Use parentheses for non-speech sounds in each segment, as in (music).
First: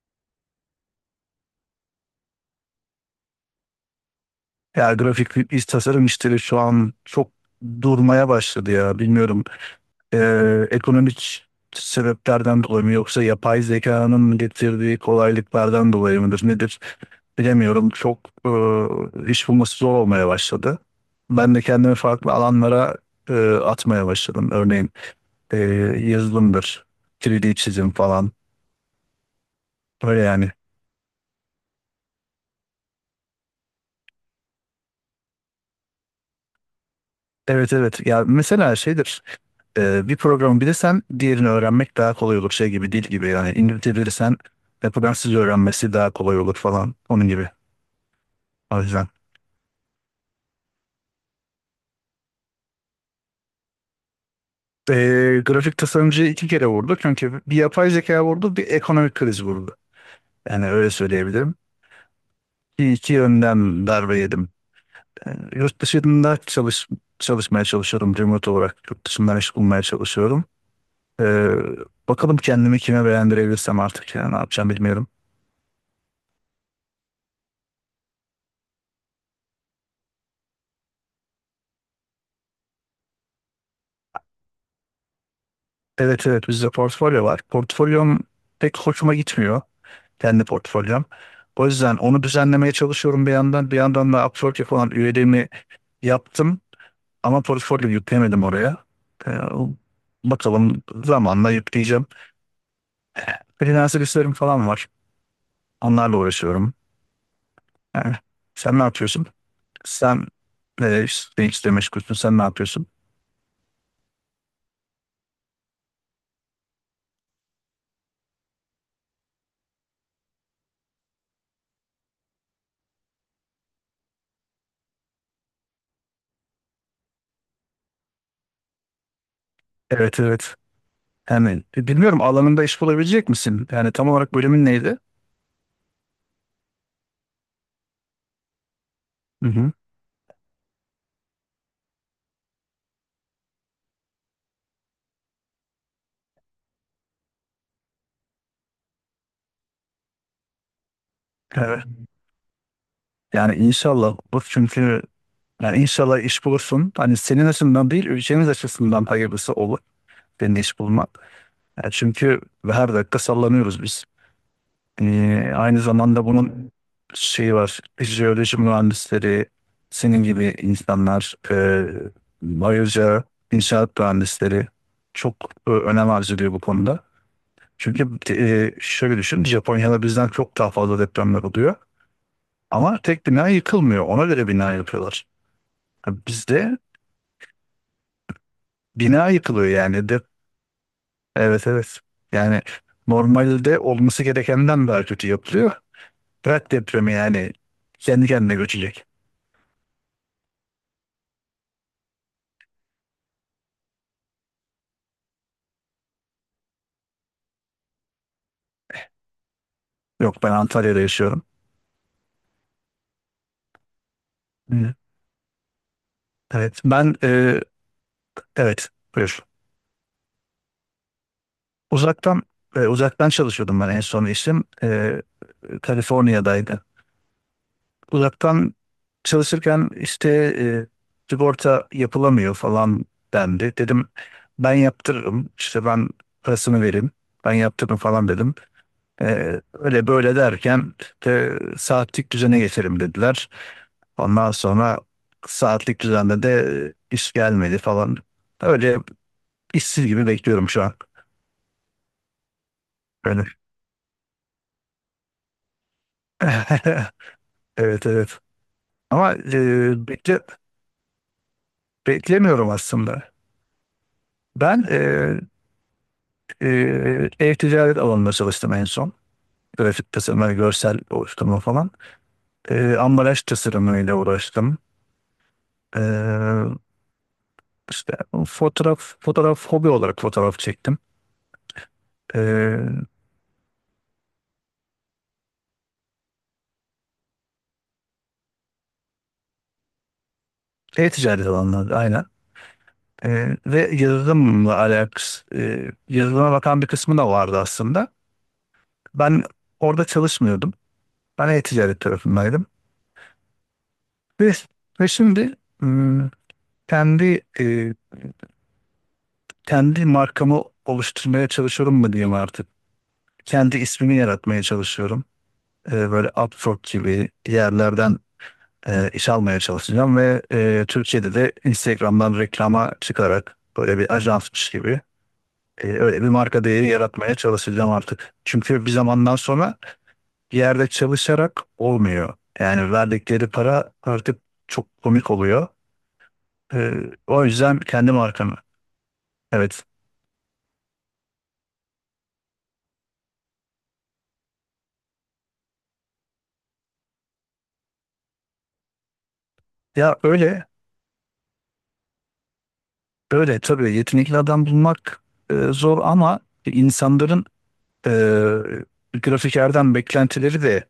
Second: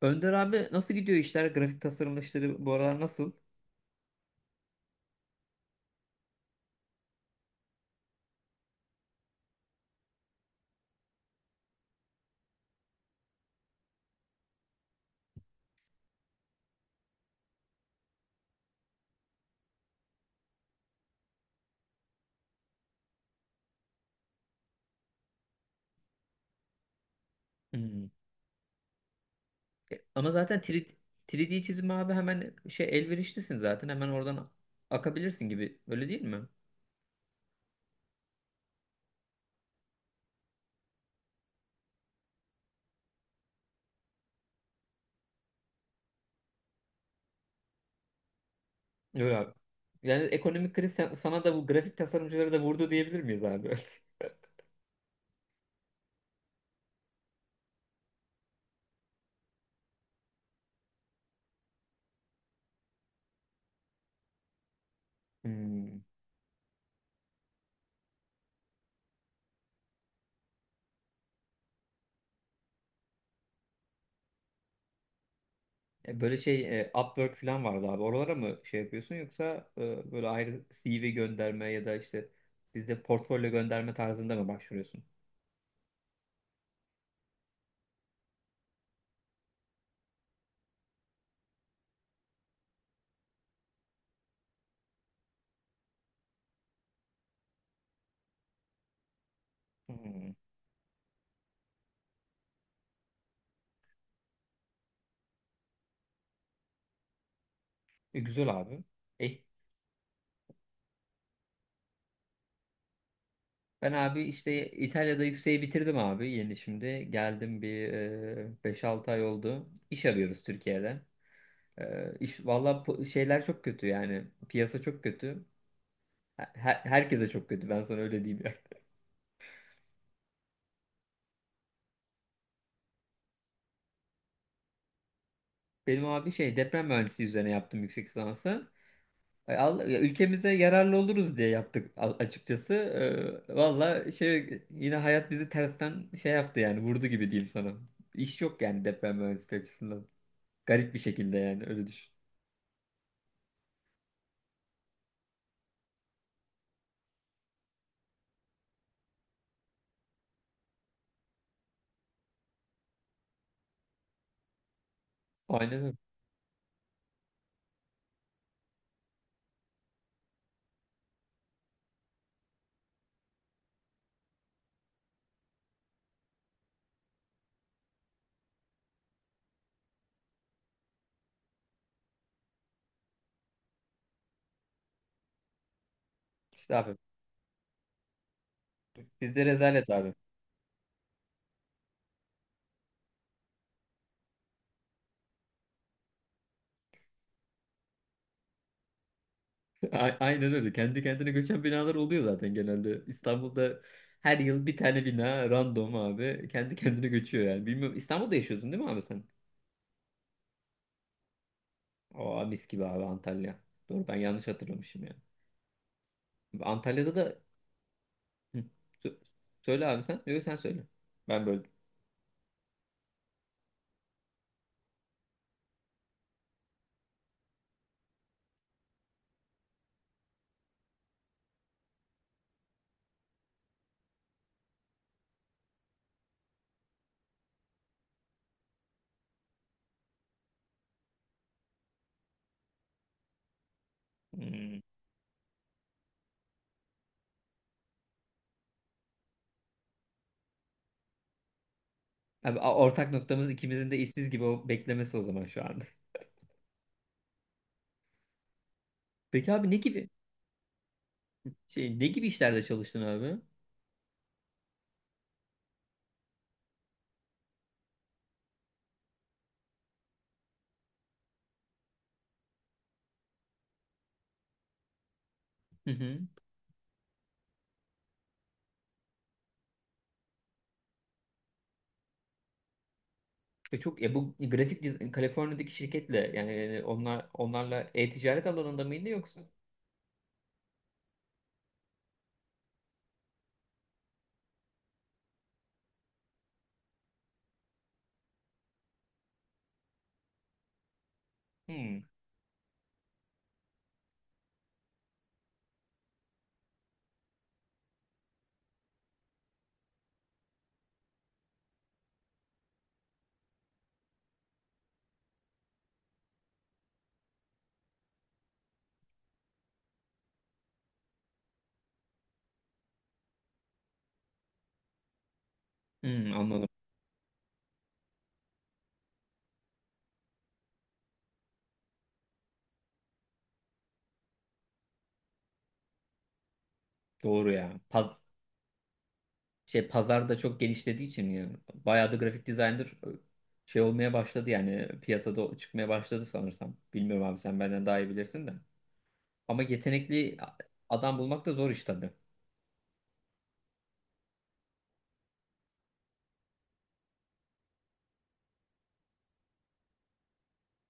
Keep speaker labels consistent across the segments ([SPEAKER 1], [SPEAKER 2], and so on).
[SPEAKER 1] Önder abi nasıl gidiyor işler? Grafik tasarım işleri bu aralar nasıl?
[SPEAKER 2] Ya grafik iç tasarım işleri şu an çok durmaya başladı ya bilmiyorum. Ekonomik sebeplerden dolayı mı yoksa yapay zekanın getirdiği kolaylıklardan dolayı mıdır nedir bilemiyorum. Çok iş bulması zor olmaya başladı. Ben de kendimi farklı alanlara atmaya başladım. Örneğin e, yazılımdır, 3D çizim
[SPEAKER 1] Hmm.
[SPEAKER 2] falan
[SPEAKER 1] E,
[SPEAKER 2] öyle
[SPEAKER 1] ama
[SPEAKER 2] yani.
[SPEAKER 1] zaten 3D çizim abi hemen şey elverişlisin zaten. Hemen oradan akabilirsin gibi. Öyle değil mi?
[SPEAKER 2] Evet evet, ya mesela şeydir. Bir programı bilirsen diğerini öğrenmek daha kolay olur. Şey gibi, dil gibi yani, İngilizce bilirsen Fransızca öğrenmesi daha kolay olur falan, onun gibi. O yüzden.
[SPEAKER 1] Öyle abi. Yani ekonomik kriz sana da bu grafik tasarımcıları da vurdu diyebilir miyiz abi? (laughs)
[SPEAKER 2] Grafik tasarımcı iki kere vurdu. Çünkü bir yapay zeka vurdu, bir ekonomik kriz vurdu. Yani öyle söyleyebilirim. İki, iki yönden darbe yedim. Ee, yurt
[SPEAKER 1] Hmm.
[SPEAKER 2] dışında çalış, Çalışmaya çalışıyorum. Remote olarak yurt dışından iş bulmaya çalışıyorum. Ee, Bakalım kendimi kime beğendirebilirsem artık, yani ne yapacağım bilmiyorum.
[SPEAKER 1] E, böyle şey Upwork falan vardı abi. Oralara mı şey yapıyorsun yoksa böyle ayrı CV gönderme ya da işte bizde portfolyo gönderme tarzında mı başvuruyorsun?
[SPEAKER 2] Evet evet, bizde portfolyo var. Portfolyom pek hoşuma gitmiyor. Kendi portfolyom. O yüzden onu düzenlemeye çalışıyorum bir yandan. Bir yandan da Upwork'e falan üyeliğimi yaptım. Ama portfolyo yüklemedim oraya. Ee,
[SPEAKER 1] Hmm.
[SPEAKER 2] Bakalım, zamanla yükleyeceğim. Freelancer işlerim falan var. Onlarla uğraşıyorum. Yani
[SPEAKER 1] E, güzel
[SPEAKER 2] sen ne
[SPEAKER 1] abi.
[SPEAKER 2] yapıyorsun?
[SPEAKER 1] E,
[SPEAKER 2] Sen işte meşgulsün. Sen ne yapıyorsun?
[SPEAKER 1] ben abi işte İtalya'da yükseği bitirdim abi yeni şimdi. Geldim bir 5-6 ay oldu. İş arıyoruz Türkiye'de. E, valla şeyler çok kötü yani. Piyasa çok kötü. Herkese çok kötü ben sana öyle diyeyim ya.
[SPEAKER 2] Evet evet. Yani bilmiyorum, alanında iş bulabilecek misin? Yani tam olarak bölümün neydi?
[SPEAKER 1] (laughs) Benim abi şey deprem mühendisliği üzerine yaptım yüksek lisansı. E,
[SPEAKER 2] Hı
[SPEAKER 1] ya ülkemize yararlı oluruz diye yaptık açıkçası. E, valla şey yine hayat bizi tersten şey yaptı yani vurdu gibi diyeyim sana. İş yok yani deprem mühendisliği açısından. Garip bir şekilde yani
[SPEAKER 2] hı.
[SPEAKER 1] öyle düşün.
[SPEAKER 2] Yani inşallah bu, çünkü yani inşallah iş bulursun. Hani senin açısından değil, ülkemiz açısından hayırlısı olur senin iş bulmak. Yani çünkü her dakika sallanıyoruz biz. Aynı
[SPEAKER 1] Aynen öyle.
[SPEAKER 2] zamanda bunun şeyi var. Jeoloji mühendisleri, senin gibi insanlar, ayrıca inşaat mühendisleri çok önem arz ediyor bu konuda. Çünkü şöyle düşün, Japonya'da bizden çok daha fazla depremler oluyor. Ama tek bina yıkılmıyor. Ona göre bina yapıyorlar.
[SPEAKER 1] İşte
[SPEAKER 2] Bizde
[SPEAKER 1] abi.
[SPEAKER 2] bina
[SPEAKER 1] Bizde
[SPEAKER 2] yıkılıyor
[SPEAKER 1] rezalet
[SPEAKER 2] yani.
[SPEAKER 1] abi.
[SPEAKER 2] De, evet evet. Yani normalde olması gerekenden daha kötü yapılıyor. Prag depremi yani kendi kendine göçecek.
[SPEAKER 1] (laughs) Aynen öyle. Kendi kendine göçen binalar oluyor zaten genelde. İstanbul'da her yıl bir tane bina random abi. Kendi (laughs) kendine göçüyor yani. Bilmiyorum. İstanbul'da yaşıyordun değil mi abi sen?
[SPEAKER 2] Yok, ben Antalya'da yaşıyorum.
[SPEAKER 1] Aa, mis gibi abi Antalya. Doğru ben yanlış
[SPEAKER 2] Hı.
[SPEAKER 1] hatırlamışım ya.
[SPEAKER 2] Evet,
[SPEAKER 1] Antalya'da
[SPEAKER 2] ben
[SPEAKER 1] da... Hı.
[SPEAKER 2] evet,
[SPEAKER 1] Sö-
[SPEAKER 2] buyur.
[SPEAKER 1] Söyle abi sen. Yok sen söyle. Ben böldüm.
[SPEAKER 2] Uzaktan Uzaktan çalışıyordum ben en son işim. E, Kaliforniya'daydı. Uzaktan çalışırken işte e, sigorta yapılamıyor falan dendi. Dedim ben yaptırırım işte, ben parasını vereyim, ben yaptırırım falan dedim. E, öyle böyle derken de saatlik düzene geçelim dediler. Ondan
[SPEAKER 1] Hmm.
[SPEAKER 2] sonra saatlik düzende de iş gelmedi falan. Öyle işsiz gibi bekliyorum şu an.
[SPEAKER 1] Abi ortak
[SPEAKER 2] Öyle.
[SPEAKER 1] noktamız ikimizin de işsiz gibi o beklemesi o zaman şu anda.
[SPEAKER 2] (laughs) Evet evet.
[SPEAKER 1] (laughs)
[SPEAKER 2] Ama
[SPEAKER 1] Peki abi ne gibi işlerde
[SPEAKER 2] beklemiyorum
[SPEAKER 1] çalıştın
[SPEAKER 2] aslında.
[SPEAKER 1] abi?
[SPEAKER 2] Ben e, Ev ticaret alanında çalıştım en son. Grafik tasarımı, görsel oluşturma falan. Ambalaj tasarımıyla uğraştım.
[SPEAKER 1] Hı hı.
[SPEAKER 2] Ee, işte fotoğraf, hobi olarak fotoğraf çektim. Ee,
[SPEAKER 1] Ve çok ya Kaliforniya'daki şirketle yani onlar onlarla e-ticaret alanında mıydı yoksa?
[SPEAKER 2] E-ticaret alanında aynen. Ve yazılımla alakası, e, Yazılıma bakan bir kısmı da vardı aslında. Ben orada çalışmıyordum. Ben
[SPEAKER 1] Hmm.
[SPEAKER 2] e-ticaret tarafındaydım. Ve, Ve şimdi ım, kendi e, kendi markamı oluşturmaya çalışıyorum mu diyeyim artık. Kendi ismimi yaratmaya çalışıyorum. Böyle Upwork gibi yerlerden iş almaya çalışacağım ve Türkiye'de de Instagram'dan reklama çıkarak böyle bir ajansmış gibi, öyle bir
[SPEAKER 1] Hmm,
[SPEAKER 2] marka
[SPEAKER 1] anladım.
[SPEAKER 2] değeri yaratmaya çalışacağım artık. Çünkü bir zamandan sonra bir yerde çalışarak olmuyor. Yani verdikleri para artık çok komik oluyor. Ee, O
[SPEAKER 1] Doğru ya.
[SPEAKER 2] yüzden kendi markamı. Evet.
[SPEAKER 1] Pazarda çok genişlediği için ya. Bayağı da grafik designer şey olmaya başladı yani piyasada çıkmaya başladı sanırsam. Bilmiyorum abi sen benden daha iyi bilirsin de. Ama
[SPEAKER 2] Ya
[SPEAKER 1] yetenekli
[SPEAKER 2] öyle
[SPEAKER 1] adam bulmak da zor iş tabii.
[SPEAKER 2] böyle tabii, yetenekli adam bulmak zor, ama insanların e, grafikerden beklentileri de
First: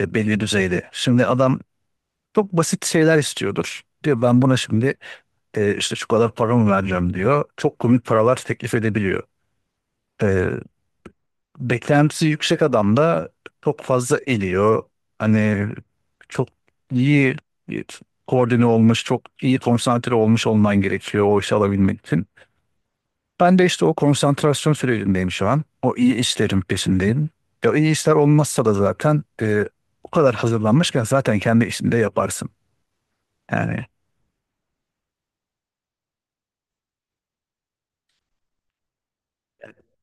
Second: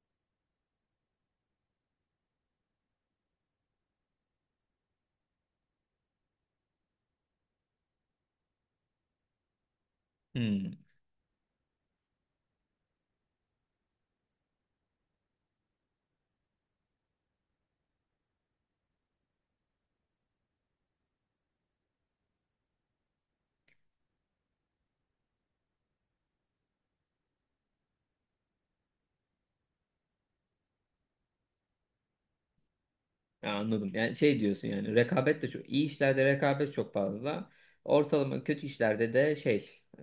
[SPEAKER 2] belli düzeyde. Şimdi adam çok basit şeyler istiyordur. Diyor ben buna şimdi işte şu kadar paramı vereceğim diyor. Çok komik paralar teklif edebiliyor. E,
[SPEAKER 1] Hmm.
[SPEAKER 2] Beklentisi yüksek adam da çok fazla eliyor. Hani çok iyi e, koordine olmuş, çok iyi konsantre olmuş olman gerekiyor o işi alabilmek için. Ben de işte o konsantrasyon sürecindeyim şu an. O iyi işlerin peşindeyim. Ya iyi işler olmazsa da zaten o kadar hazırlanmışken zaten kendi işinde yaparsın.
[SPEAKER 1] Ya
[SPEAKER 2] Yani
[SPEAKER 1] anladım. Yani şey diyorsun yani rekabet de çok iyi işlerde rekabet çok fazla. Ortalama kötü işlerde de şey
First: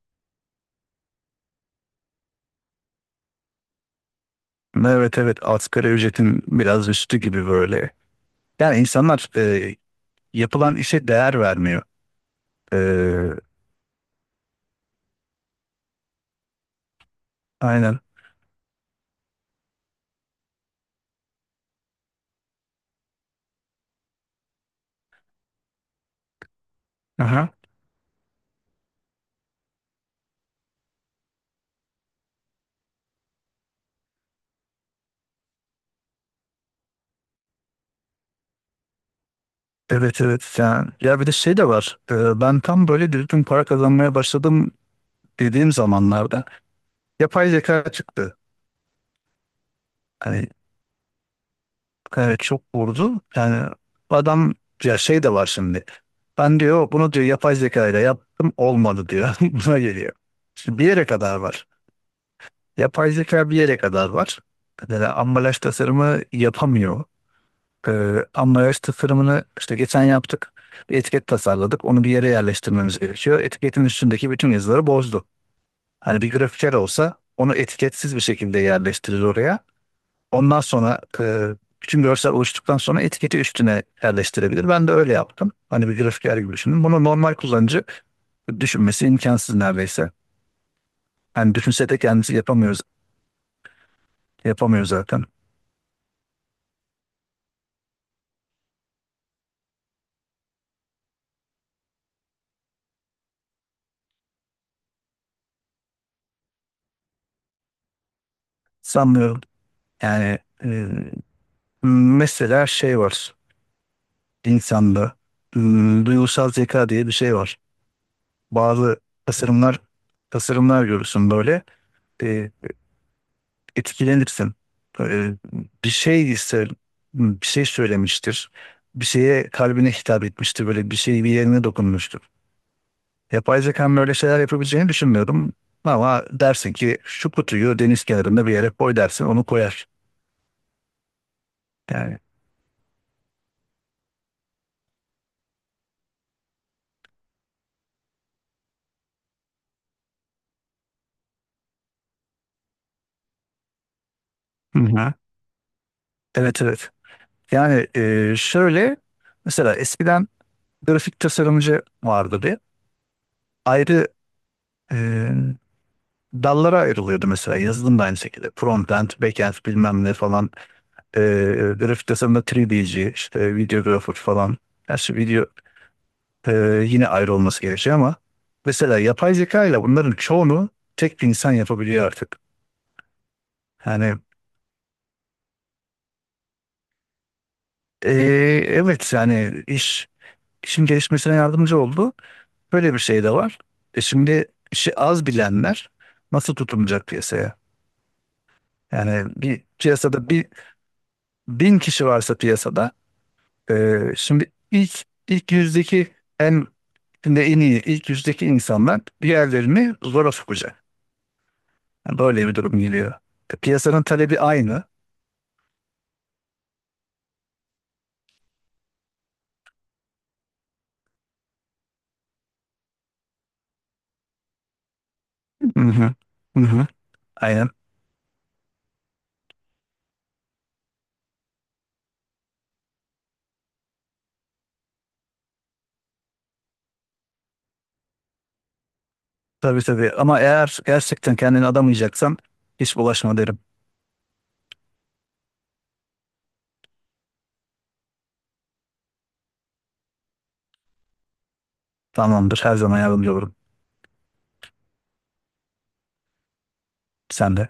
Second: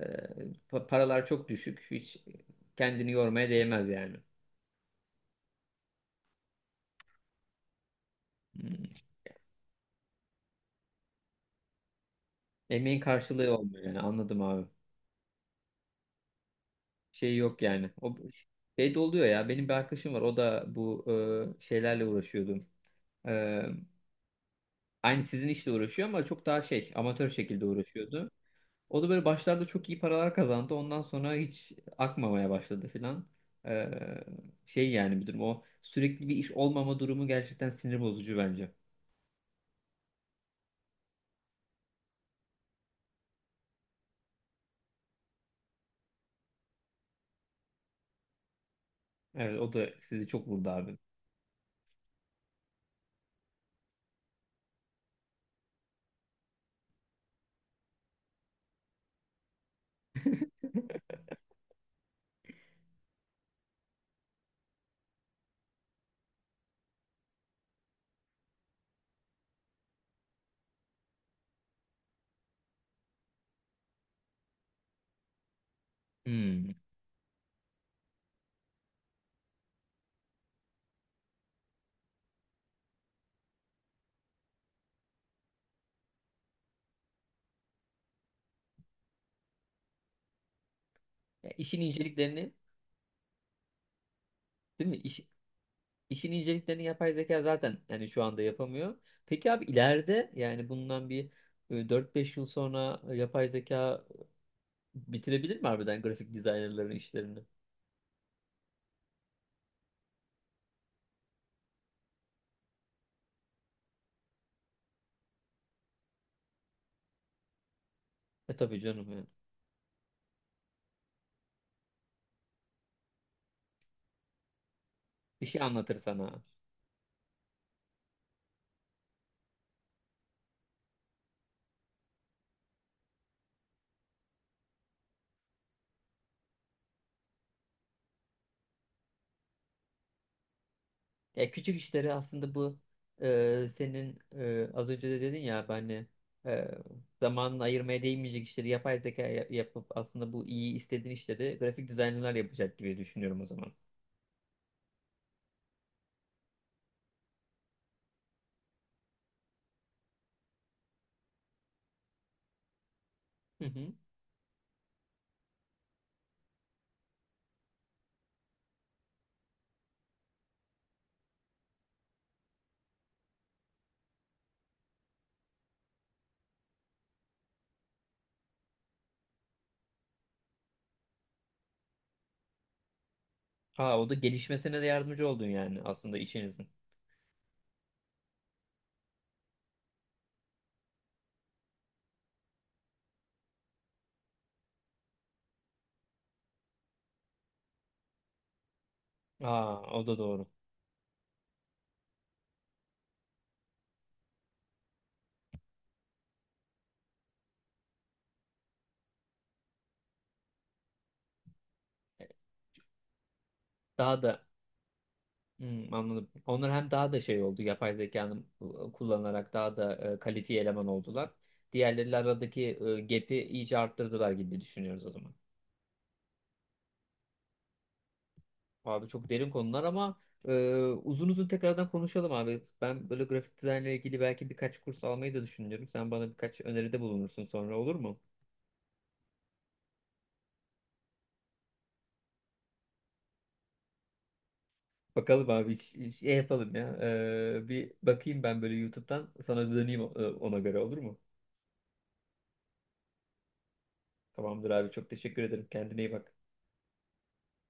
[SPEAKER 1] paralar çok düşük. Hiç kendini yormaya değmez yani.
[SPEAKER 2] evet evet, asgari ücretin biraz üstü gibi böyle. Yani
[SPEAKER 1] Hmm.
[SPEAKER 2] insanlar yapılan işe değer vermiyor. E,
[SPEAKER 1] Emeğin karşılığı olmuyor yani anladım abi. Şey yok yani.
[SPEAKER 2] aynen.
[SPEAKER 1] O şey de oluyor ya benim bir arkadaşım var o da bu şeylerle uğraşıyordu. E, aynı sizin işle uğraşıyor ama çok daha şey amatör
[SPEAKER 2] Aha.
[SPEAKER 1] şekilde uğraşıyordu. O da böyle başlarda çok iyi paralar kazandı. Ondan sonra hiç akmamaya başladı filan. Ee, Şey yani bir durum o sürekli bir iş olmama durumu gerçekten sinir bozucu bence.
[SPEAKER 2] Evet evet. Yani, ya bir de şey de var. E, ben tam böyle düzgün para kazanmaya başladım dediğim zamanlarda yapay zeka çıktı.
[SPEAKER 1] Evet o da sizi çok
[SPEAKER 2] Hani
[SPEAKER 1] vurdu abi.
[SPEAKER 2] evet, çok vurdu. Yani adam, ya şey de var şimdi. Ben diyor bunu diyor yapay zeka ile yaptım olmadı diyor. (laughs) Buna geliyor. Şimdi bir yere kadar var. Yapay zeka bir yere kadar var. Mesela ambalaj tasarımı yapamıyor. Ambalaj tasarımını işte geçen yaptık. Bir etiket tasarladık. Onu bir yere yerleştirmemiz gerekiyor. Etiketin üstündeki bütün yazıları bozdu. Hani bir grafiker
[SPEAKER 1] Hmm.
[SPEAKER 2] olsa onu etiketsiz bir şekilde yerleştirir oraya. Ondan sonra bütün görsel oluştuktan sonra etiketi üstüne yerleştirebilir. Ben de öyle yaptım. Hani bir grafiker gibi düşünün. Bunu normal kullanıcı düşünmesi imkansız neredeyse.
[SPEAKER 1] Ya
[SPEAKER 2] Yani
[SPEAKER 1] işin
[SPEAKER 2] düşünse de kendisi
[SPEAKER 1] inceliklerini
[SPEAKER 2] yapamıyoruz, yapamıyor
[SPEAKER 1] değil mi? İş,
[SPEAKER 2] zaten.
[SPEAKER 1] işin inceliklerini yapay zeka zaten yani şu anda yapamıyor. Peki abi ileride yani bundan bir 4-5 yıl sonra yapay zeka bitirebilir mi harbiden grafik dizaynerların işlerini?
[SPEAKER 2] Sanmıyorum. Yani mesela şey var. İnsanda e, duygusal zeka diye bir şey var.
[SPEAKER 1] E tabii
[SPEAKER 2] Bazı
[SPEAKER 1] canım yani.
[SPEAKER 2] tasarımlar, görürsün böyle. E, etkilenirsin. Ee,
[SPEAKER 1] Bir şey
[SPEAKER 2] Bir
[SPEAKER 1] anlatır
[SPEAKER 2] şey
[SPEAKER 1] sana.
[SPEAKER 2] ise bir şey söylemiştir. Bir şeye, kalbine hitap etmiştir. Böyle bir şey bir yerine dokunmuştur. Yapay zekanın öyle şeyler yapabileceğini düşünmüyorum. Ama dersin ki şu kutuyu deniz kenarında bir yere koy, dersin, onu koyar.
[SPEAKER 1] Ya küçük işleri
[SPEAKER 2] Yani
[SPEAKER 1] aslında bu senin az önce de dedin ya ben hani e, zamanını ayırmaya değmeyecek işleri yapay zeka yapıp aslında bu iyi istediğin işleri grafik dizaynlar yapacak gibi düşünüyorum o zaman.
[SPEAKER 2] hı hı, evet evet. Yani şöyle, mesela eskiden grafik tasarımcı vardı bir.
[SPEAKER 1] Hı hı.
[SPEAKER 2] Ayrı e, dallara ayrılıyordu, mesela yazılım da aynı şekilde. Frontend, backend bilmem ne falan. E, grafik tasarımda 3D'ci, işte videographer falan. Gerçi video e, yine ayrı olması gerekiyor ama mesela yapay zeka ile bunların çoğunu tek bir insan yapabiliyor artık.
[SPEAKER 1] Aa, o da
[SPEAKER 2] Yani
[SPEAKER 1] gelişmesine de yardımcı oldun yani aslında işinizin.
[SPEAKER 2] e, evet, yani işin gelişmesine yardımcı oldu. Böyle bir şey de var. E şimdi işi az bilenler nasıl tutunacak piyasaya? Yani bir
[SPEAKER 1] Aa, o da
[SPEAKER 2] piyasada
[SPEAKER 1] doğru.
[SPEAKER 2] bir 1000 kişi varsa piyasada, Ee, şimdi ilk ilk yüzdeki en şimdi en iyi ilk yüzdeki insanlar diğerlerini zora sokacak. Yani böyle bir durum geliyor. E, piyasanın
[SPEAKER 1] Daha
[SPEAKER 2] talebi
[SPEAKER 1] da
[SPEAKER 2] aynı.
[SPEAKER 1] hmm, anladım. Onlar hem daha da şey oldu yapay zekanın kullanarak daha da kalifiye eleman oldular. Diğerleriyle aradaki gap'i iyice arttırdılar gibi düşünüyoruz o zaman.
[SPEAKER 2] Hı hı. Hı hı. Aynen.
[SPEAKER 1] Abi çok derin konular ama e, uzun uzun tekrardan konuşalım abi. Ben böyle grafik dizaynla ilgili belki birkaç kurs almayı da düşünüyorum. Sen bana birkaç öneride bulunursun sonra olur mu?
[SPEAKER 2] Tabii tabii. Ama eğer gerçekten kendini adamayacaksan hiç bulaşma derim.
[SPEAKER 1] Bakalım abi şey yapalım ya. E, bir bakayım ben böyle YouTube'dan sana döneyim ona göre olur mu?
[SPEAKER 2] Tamamdır. Her zaman yardımcı olurum.
[SPEAKER 1] Tamamdır abi çok teşekkür ederim. Kendine iyi bak.
[SPEAKER 2] Sen de.